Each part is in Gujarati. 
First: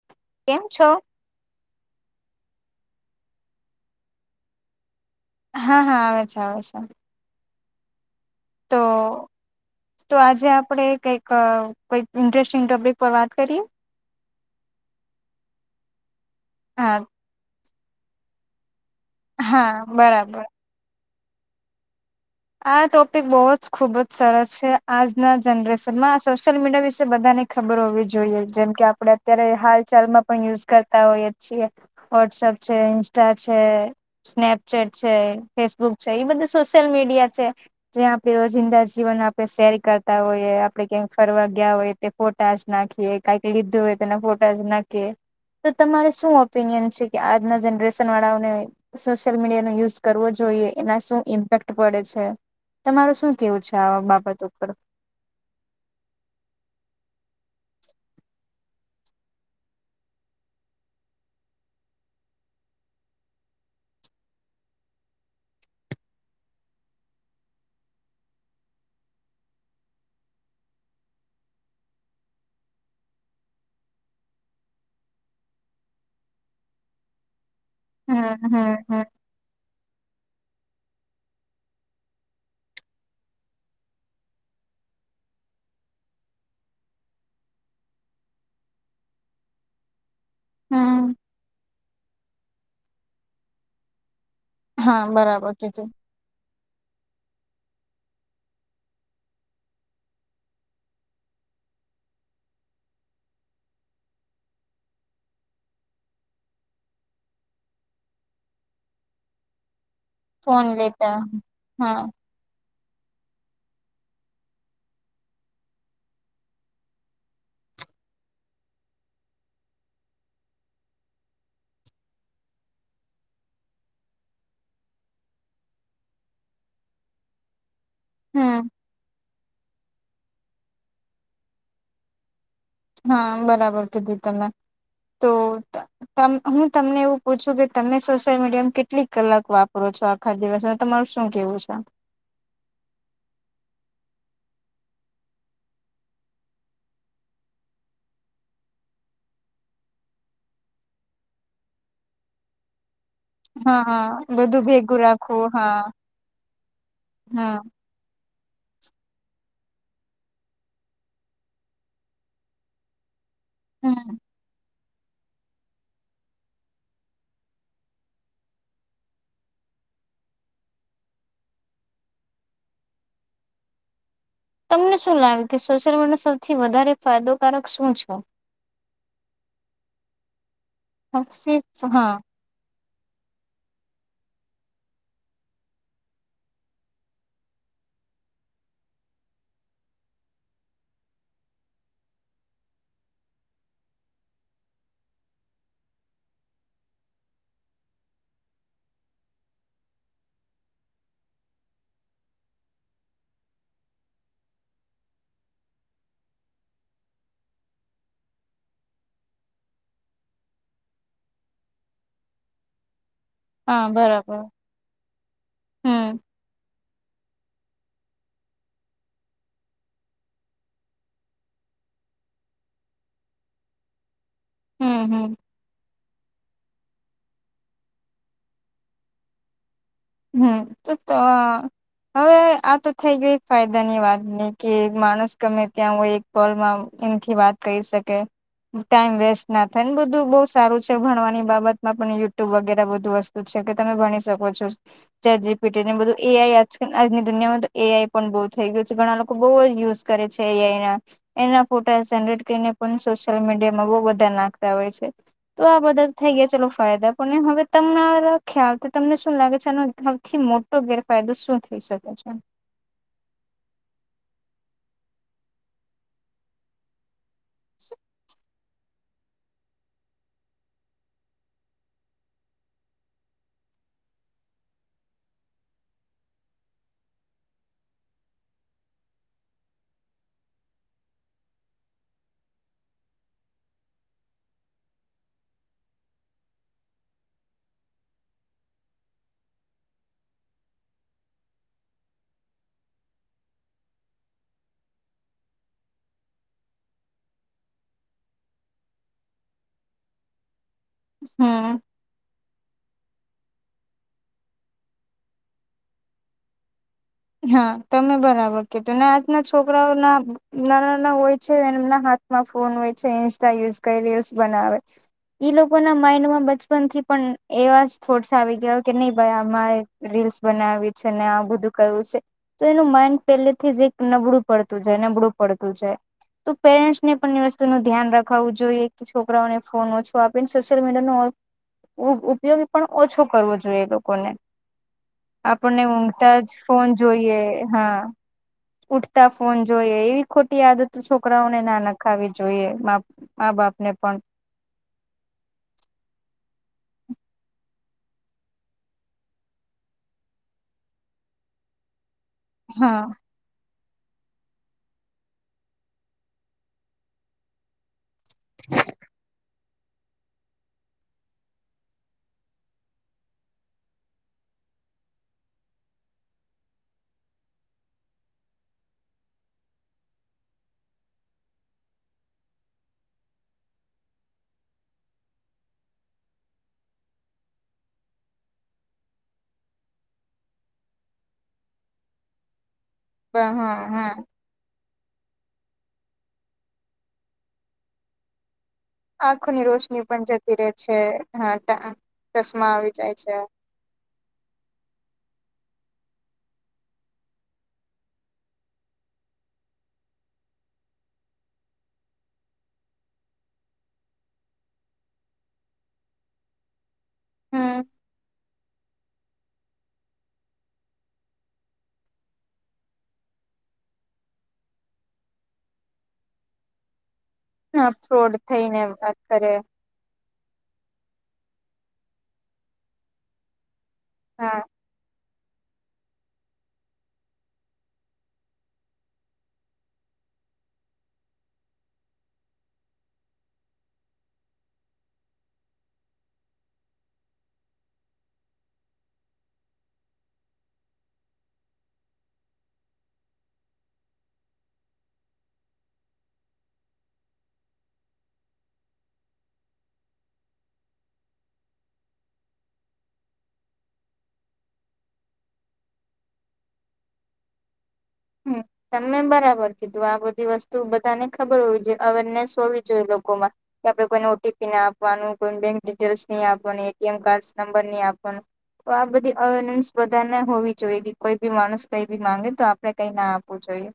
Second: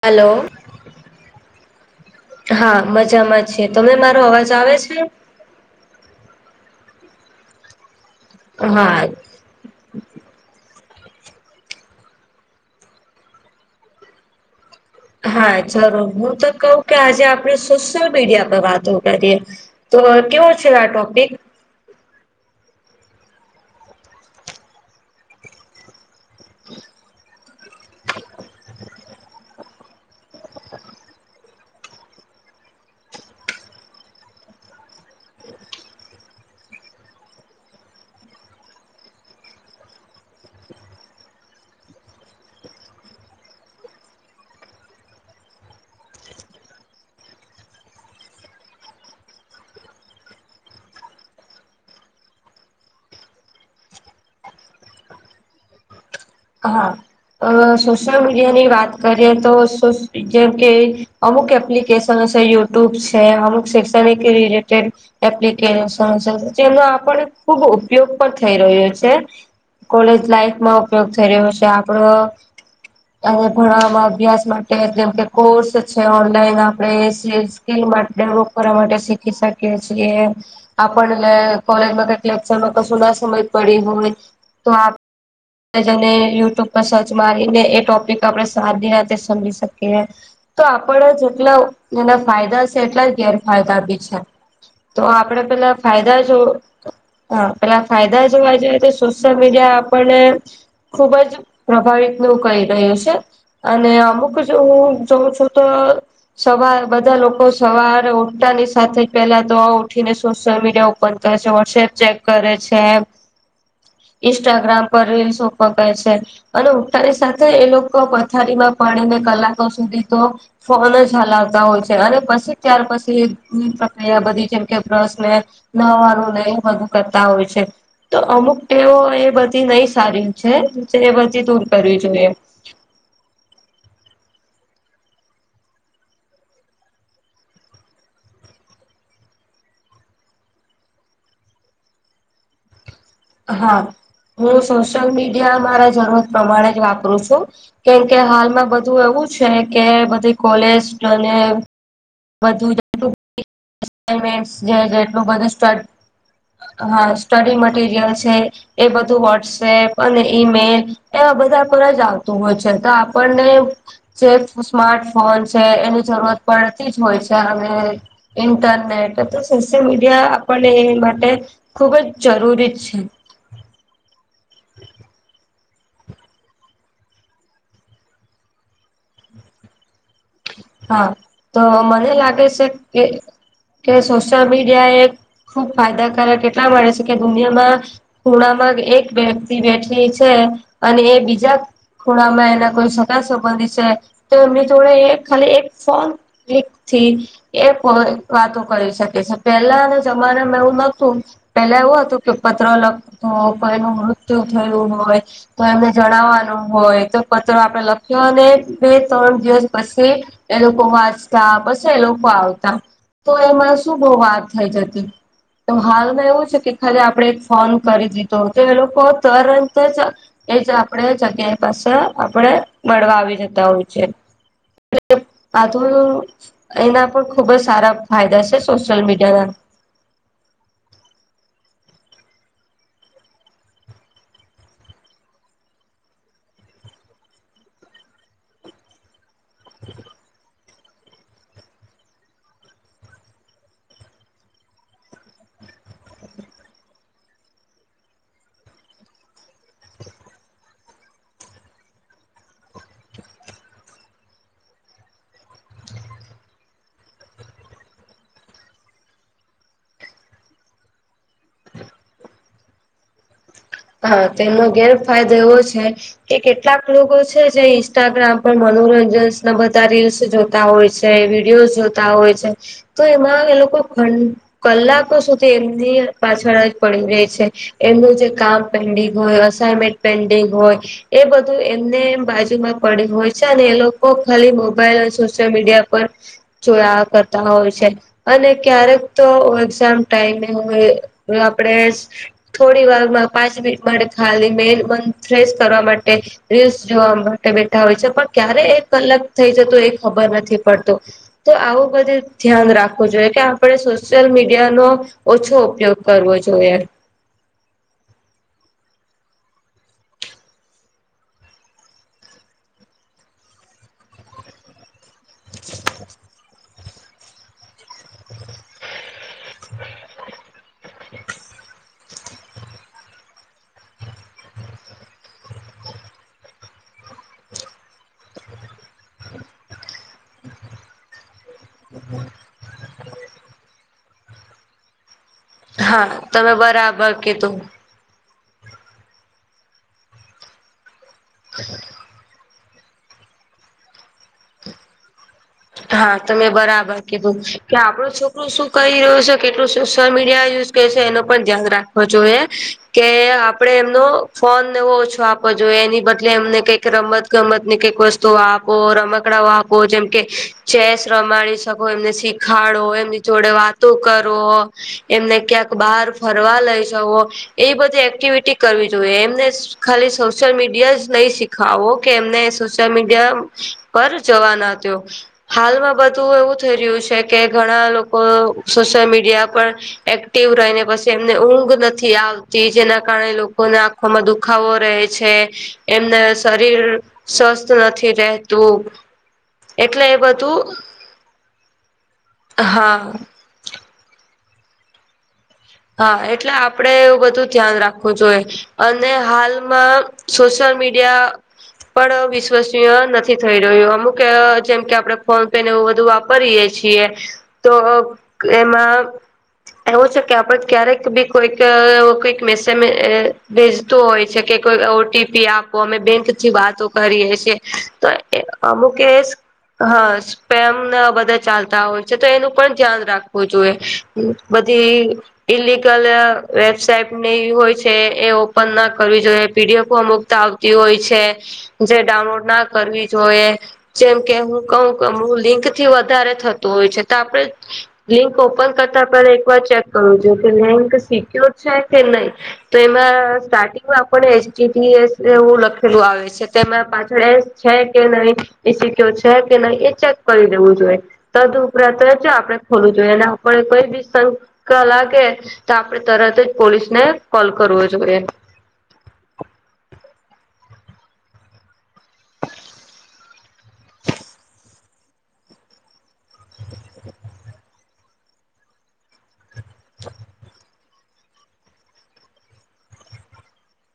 હલો. કેમ છો? હા મજામાં છે તમે મારો અવાજ આવે છે. હા હા આવે છે આવે છે. હા તો. તો આજે આપણે કઈક કઈક ઇન્ટરેસ્ટિંગ ટોપિક પર વાત કરીએ. હા જરૂર હું તો કહઉ કે હા આજે આપડણે સોશિયલ મીડિયા પર વાતો. હા તો બરાબર કેવું છે આ ટોપિક. આ ટોપિક બહુ જ ખુબ જ સરસ છે આજના જનરેશનમાં સોશિયલ મીડિયા વિશે બધાને. ખબર હોવી જોઈએ જેમ કે આપડે. અત્યારે હાલ ચાલમાં પણ યુઝ કરતા હોઈએ છીએ વોટ્સઅપ છે ઇન્સ્ટા છે. સ્નેપચેટ છે ફેસબુક છે એ બધું સોશિયલ મીડિયા છે. જ્યાં આપે રોજિંદા જીવન આપણે શેર કરતા હોઈએ આપડે ક્યાંક ફરવા ગયા હોયએ. ફોટા નાખીએ કઈક લીધું હોય તોના ફોટા નાખીએ. તો તમારે શું ઓપિનિયન છે કે આજના જનરેશન વાળાઓને. સોશિયલ મીડિયાો યુઝ કરવો જોઈએ એના શું ઇમ્પેક્ટ પડે છે. તમાર શું કેવું છે આ બાબત ઉપર. હા સોશિયલ મીડિયા ની વાત કરીએ તો જેમ કે. અમુક એપ્લિકેશન છે યુટ્યુબ છે અમુક શૈક્ષણિક રિલેટેડ. એપ્લિક જેનો આપડ ખુબ ઉપયોગ પણ થઈ રહ્યો છે. કોલેજ લાઈફમાં ઉપયોગ થઈ રહ્યો છે આપણો. અને ભણવામાં અભ્યાસ માટે જેમ કે કોર્સ છે ઓનલાઈન આપણે. સ્લ હમ ડેવલોપ કરવા હમ માટે હમ. શીખી શકીએ છીએ. આપણ એટ કોલેજમાં કઈક લેક્ચરમાં કશું ના સમજ પડી હોય તો. ને યુટ્યુબ પર સર્ચ મારીને એ ટોપિક આપડણે સાારીી રાતે સમજી શકીએ. તો આપડે હમ જેટલા એના ફાયદા છે એટલા ગેરફાયદા બી છે. હા તો આપડે બરાબર પેલા કીધું ફાયદા જો. હા પેલા ફાયદા જોવા જએ તો સોશિયલ મીડિયા આપણને. ખુબ જ પ્રભાવિત નવું કહી રહ્યું છે. અને અમુક હું જોઉં છું તો. સવાર બધા લોકો સવારે ઉઠતાાની સાથે પેલા તો. ઉઠીને સોશિયલ ફોન મીડિયા ઓપન લેતા કરે છે વો્સએપ હા. ચે. કરે છે ઇન્સ્ટાગ્રામ પર રીલસ. પકાય છે અને ઉતાાની સાથે એ લોકો પથારીમાં પાણીને કલાકો સુધી તો ફોન જ હલાવતા હોય છે અને પછી ત્યાર પછીની પ્રક્રિયા બધી જેમ કે બ્રશને ન વાળું નહી વધું કરતા હોય છે. તો અમુક હમ ટેવ એ બધી નહી સારી છે એ બધી દૂર કરવી જોઈએ. હા બરાબર કીધી તમે તો. હું તમને એવું પૂછું કે તમે સોશિયલ મીડિયામાં કેટલીક કલાક વાપરો છો. આખા દિવસ તમાર શું કેવું છે હા હું સોશિયલ મીડિયા મારા જરૂરત પ્રમાણે જ વાપરું છું કેમ કે હાલમાં બધું એવું છે કે બધી કોલેજ બુમેન્ટ હા હા બધું ભેગું જેટલું રાખવું બધું હા સ્ટડ હા સ્ટડી મટીરિયલ છે એ બધું વોટ્સએપ અને ઈમેલ એવા બધા પર જ આવતું હોય છે તો આપણને હમ. જે સ્માર્ટફોન છે એની જરૂરત પડતી જ હોય છે અને ઇન્ટરનેટ સોશિયલ મીડિયા આપણ એ માટે ખૂબ જ જરૂરી છે તમને શું લાગે કે સોશિયલ મીડને સૌથી વધારે ફાયદોકારક શું છે હા તો મને હા લાગે છે કે કે સોશિયલ મીડિયા એ ખુબ ફાયદાકારક એટલા મળે છે કે દુનિયામાં ખૂણામાં એક વ્યક્તિ બેઠી છે અને એ બીજા થોડામાં એના કોઈ સગા સંબંધી છે તો એમની જોડે ખાલી એક ફો એક થી એ વાતો કરી શકે છે પેલાના જમાના મે એવું નું પેલા એવું હતું કે પત્ર લખતું કો એનું મૃત્યુ થયું હોય તો એમને જણાવવાનું હોય તો પત્ર આપડે લખ્યો અને બે ત્રણ દિવસ પછી એ લોકો વાંચતા પછ એ લોકો આવતા તો એમાં હા શું બહ બરાબર વાત થઈ જતી તો હમ હાલમાં એવું છે કે હાલે આપડે એક ફોન કરી દીધો હતો એ લોકો તરંત જ એ જ આપણે જગ્યાએ પાસે આપણેે મળળવા આવી જતા હોય છે હમ હમ આ તોુ એના પણ ખુબ જ સારા ફાયદા છે સોશિયલ મીડિયાના હમ તો તો હવે આ તો થઈ ગય ફાયદા ની વાત ની કે માણસ ગમે ત્યાં હો એક કોલમાં એમથી વાત કરી શકે ટાઈમ વેસ્ટ ના થાય ને બધું બ સારું છે ભણવાની બાબત માં પણ યુટ્યુબ વગેરે બધુ વસ્તુ છે કે તમે ભણી શકો છો ચજી પીટી ને બધું એ આઈ આજની દુનિયામાં તો એ આઈ પણ બહુ થઈ ગયું છે ઘણા લોકો બહુ યુઝ કરે છે એ એના એના ફોટા જરેટ કરીને પણ સોશિયલ મીડિયામાં બ બધા નાખતા હોય છે તો આ બધા થઈ ગયા ચલોો ફાયદા પણ હવે તમને ખ્યાલથી તમને શું લાગે સૌથી મોટો ગેરફાયદો શું થઈ શકે છે. હા તેનો ગેરફાયદો એવો છે કે કેટલાક લોકો છે જે ઇન્સ્ટાગ્રામ પણ મનોરંજન ના બધા રીલ્સ જોતા હોય છે વિડીયો જોતા હોય છે. તો એમાં એ લોકો ઘં કલાકો સુધી એમની પાછળ જ પડી રહી છે એમનું જે કામ પેન્ડિંગ હોય અનમેન્ટ પેન્ડિંગ હોય એ બધું એમને બાજુમાં પડ્યું હોય છે અને એ લોકો ખાલી મોબાઈલ અને સોશિયલ મીડિયા પર ચોયા કરતા હોય છે અને ક્યારેક તો એક્ઝામ ટાઈમે હોય આપણેે થોડી વાર પાંચ મિનિટ માટે ખાલી મે મ ફ્રેશ કરવા માટે રીલ્સ જોવા માટે બેઠા હોય છે પણ ક્યારે એક કલાક થઈ જતો એ ખબર નથી પડતો તો હમ આવું બધી ધ્યાન રાખવું જોઈએ કે આપણે સોશિયલ મીડિયાનોો ઓછો ઉપયોગ કરવો જોઈએ. હા તમે બરાબર કધું આજના છોકરાઓ ના નાના નાના હોય છે એમના હાથ માં ફોન હોય છે ઇન્સ્ટા યુઝ કરી રીલ્સ બનાવે ઈ લોકો ના માઈન્ડમાં બચપન થી પણ એવા થોડસા આવી ગયા. કે નહી ભાઈ આમાં રીલ્સ બનાવી છે ને આ બધું તો એનું માઈન્ડ પેહલેથી જ એક નબળું પડતું જાય નબળું પડતું જાય તો પેરેન્ટ્સને પણ એ વસ્તુનું ધ્યાન રખાવું જોઈએ. છોકરાઓને ફોન ઓછો આપીને સોશિયલ મીડિયાનો ઉપયોગ પણ ઓછો કરવો જોઈએ લોકોને આપણને હા ઊંઘતા જ તમે ફોન બરાબર જોઈએ કીધું હા ઉઠતા ફોન જોઈએ એવી ખોટી આદત છોકરાઓને ના લાગે. રખાવી જોઈએ મા બાપને પણ હા તમે બરાબર કીધું કે આપડો છોકરું શું કહી રહ્યો છે કેટલું સોશિયલ મીડિયા યુઝ એ પણ ધ્યાન રાખવો જોઈએ હા કે આપણે એમનો ફોન ઓછો આપવો જોઈએ એની બદલે એમને કઈક રમત ગમત ને કઈક વસ્તુ આપો રમકડાઓ આપો જેમ કે ચેસ રમાડી શકો એમને શીખાડો એમની જોડે વાતો કરો. એમને ક્યાંક બહાર ફરવા લઈ જવો. એ બધી એક્ટિવિટી કરવી જોઈએ એમને ખાલી સોશિયલ મીડિયા જ નહી શીખ ખાવો કે એમને સોશિયલ મીડિયા પર જવા ના દો. હાલમાં બધું એવું થઈ રહ્યું છે કે ઘણા લોકો સોશિયલ મીડિયા પર એક્ટિવ રહીને પછી એમને ઊંઘ નથી આવતી જેના કારણે લોકોને હા હા આંખોમાં દુખ દુખાવો રેહ છે એમને શરીર સ્વસ્થ નથી રહેતું. આંખોની રોશની એટલે એ પણ જતી રહે બધું છે હ ચશમા હા આવી જાય છે. હા એટલે આપડે એવું બધું ધ્યાન રાખવું જોઈએ. અને હાલમાં સોશિયલ મીડિયા પણ વિશ્વસનીય નથી થઈ રહ્યો અમુક જેમ કે આપડે ફોન પે ને એવું બધું વાપરીએ છે તો હમ એમાં એવું છે. કે આપડ ક્યારેક બી કોઈક કઈક મેસેજ ભેજતું હોય છે કે કોઈ ઓટીપી આપ આપો અમે બેંકથી વાતો કરીએ છે હા ફ્રોડ થઈને વાત કરે. હા સ્પેમ બધા ચાલતા હોય છે તો એનું પણ ધ્યાન રાખવું જોઈએ. હા બધી ઈલિગલ વેબસાઇટ હોય છે એ ઓપનના કરવી જોઈએ પીડીએફઓ અમુક આવતી હોય છે જે ડાઉનલોડના કરવી જોઈએ. જેમકે હું કવ કે હ લિંકથી વધારે થતું હોય છે તો આપડે લિંક ઓપન કરતા પહેલા એકવાર ચેક કરું છ કે લિંક સિક્યોર છે કે નય. તો એમાં સ્ટાર્ટિંગમાં આપને એચટીટીએસ એવું લખેલું આવે છે તેમાં પાછળ એસ છે કે નય એ સિક્યોર છે કે નહી એ ચેક કરી દેવું જોઈએ. તદ્ઉપરાંત જ આપડણે ખોલવું જોઈએ અને આપડે કોઈ બી સ ક લાગે તો આપડે તરત જ પોલીસને કોલ કરવો જોઈએ. [unintelligible] તમે બરાબર કીધું આ બધી વસ્તુ બધાને ખબર હોવી જોઈએ અવેરનેસ હોવી જોઈએ લોકોમાં કે આપણે કોઈને ઓટીપી ના આપવાનું કોઈ બેંક ડિટેલ્સ નય આપવાનું એટીએમ કાર્ડ નંબર નહી આપવાનું તો આ બધી અવેરનેન્સ બધાને હોવી જોઈ કોઈ બી માણસ કઈ બી માંગે તો આપડે કઈ ના આપવું જોઈએ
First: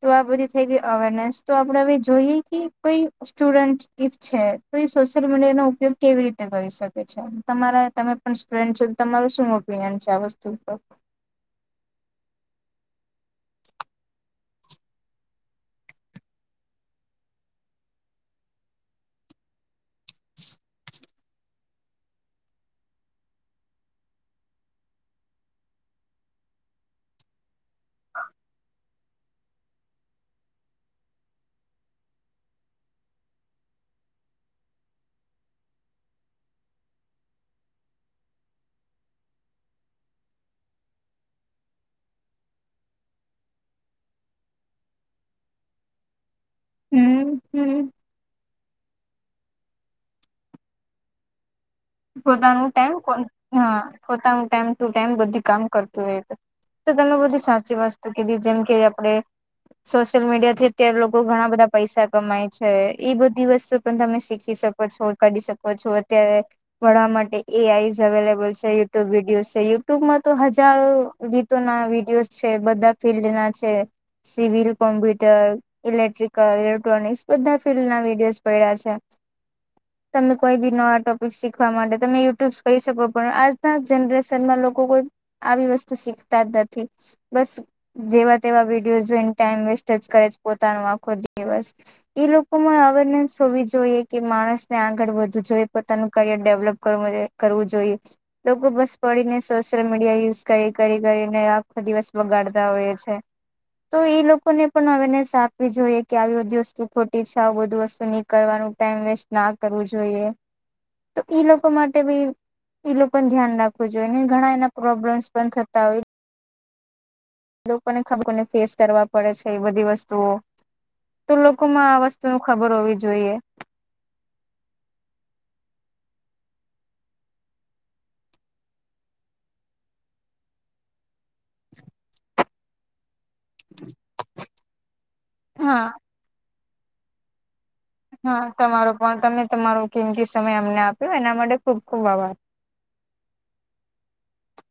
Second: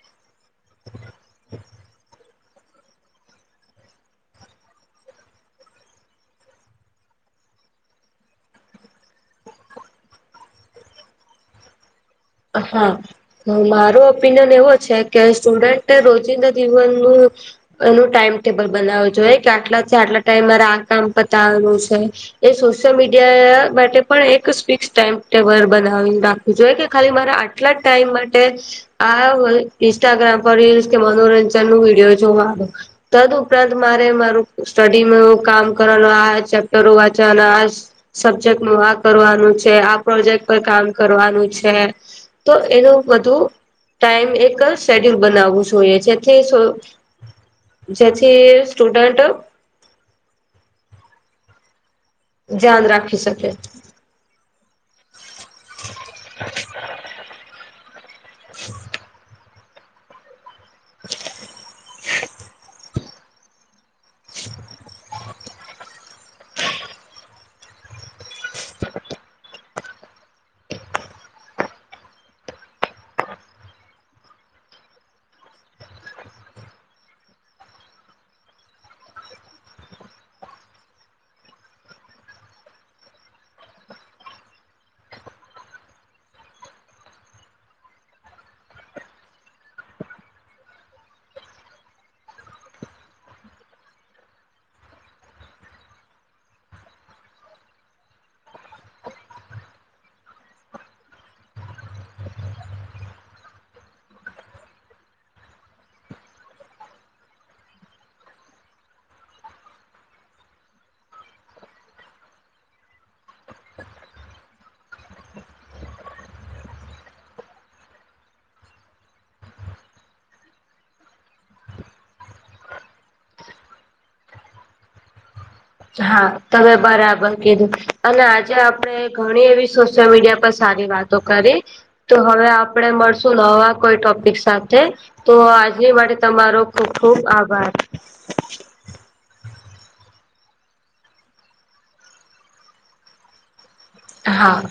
તો આ બધી થઈ ગઈ અવેરનેસ તો આપડે હવે જોઈએ કે કોઈ સ્ટુડન્ટ ઈફ છે તો એ સોશિયલ મીડિયાનો ઉપયોગ કેવી રીતે કરી શકે છે તમારા સ્ટુડન્ટ છે તમારું શું ઓપિનિયન છે આ વસ્તુ પર હા. હ મારો ઓપિનિયન એવો છે કે સ્ટુડન્ટ રોજિંદા જીવનનું એનું ટાઈમ ટેબલ બનાવ જોઈએ કે આટલા આટલા ટાઈમરે આ કામ પતાવવાનું છે એ સોશિયલ મીડિયા માટે પણ એક ફિક્સ ટાઈમટેબલ બનાવી રાખવું જોઈએ કે ખાલી મારા આટલા ટાઈમ માટે. આ ઇન્સ્ટાગ્રામ પર રીલ્સ કે મનોરંજન નો વિડીયો જોવા આવે. તદ્ઉપરાંત મારે મારું સ્ટડીમાં કામ કરવાનું આ ચેપ્ટરો વાંચવા અને આ સબ્જેક્ટનું આ કરવાનું છે આ પ્રોજેક્ટ પર કામ કરવાનું છે. તો એનું બધું ટાઈમ એક શેડ્યુલ બનાવવું જોઈએ જેથી. હમ હમ. જેથી સ્ટુડન્ટ. પોતાનું ધ્યાન ટાઈમ કો રાખી શકે હ પોતાનું ટાઈમ ટુ ટાઈમ બધી કામ કરતું રહે તો. તો તમે બધી સાચી વસ્તુ કીધી જેમ કે આપણે સોશિયલ મીડિયા થી. અત્યારે લોકો ઘણા બધા પૈસા કમાય છે એ બધી વસ્તુ પણ તમે શીખી શકો છો. કરી શકો છો અત્યારે વણવા માટે એ આઈ અવેલેબલ છે યુટ્યુબ વિડીયો છેય. યુટ્યુબમાં તો હજારો ગીતો ના વિડીયોઝ છે બધા ફિલ્ડ ના છે. Civil computer. ઇલેક્ટ્રિકલ ઇલેક્ટ્રોનિક્સ બધા ફિલ્ડના વિડીયોઝ પડ્યા છે. તમે કોઈ બી નવા ટોપિક શીખ. શીખવા માટે તમે યુટ્યુબ્સ કરી શકો પણ આજના જનરેશનમાં લોકો કોઈ. આવી વસ્તુ શીખતા જ નથી. બસ જેવા તેવા વિડીયો જોઈને ટાઈમ વેસ્ટ જ કરે છે પોતાનો આખો દીસ. એ લોકો માં અવેરનેસ હોવી જોઈએ કે માણસને આગળ વધવું જોઈએ પોતાનું. કરિયર ડેવલપ કરવું કરવું જોઈએ. લોકો બસ પડીને સોશિયલ મીડિયા યુઝ કરી કરી કરીને આખો દિવસ બગાડતા હોય છે. તો એ લોકોને પણ અવેરનેસ આપવી જોઈએ કે આવી બધી વસ્તુ ખોટી છે આવું બધું વસ્તુ ની. કરવાનું ટાઈમ વેસ્ટ ના કરવું જોઈએ. તો ઈ લોકો માટે ભી ઈ લોકો ધ્યાન રાખવું જોઈએ ઘણા એના પ્રોબ્લેમ્સ પણ થતા હોય. લોકોને ખબર કોને ફેસ કરવા પડે છે એ બધી વસ્તુઓ. તો લોકોમાં આ વસ્તુ ન ખબર હોવી જોઈએ. હા તમે બરાબર કીધું અને આજે આપણે ઘણી એવી સોશિયલ મીડિયા પર સારી વાત. દકારે તો હવે. આપ મળશું નવા કોઈ ટોપિક સાથે તો હા આજની માટે તમારો. ખબ ખૂબ આભાર. હા તમારો પણ તમે તમારો કિમતી સમય અમને આપ્યો એના માટે ખુબ ખુબ આભાર. હા.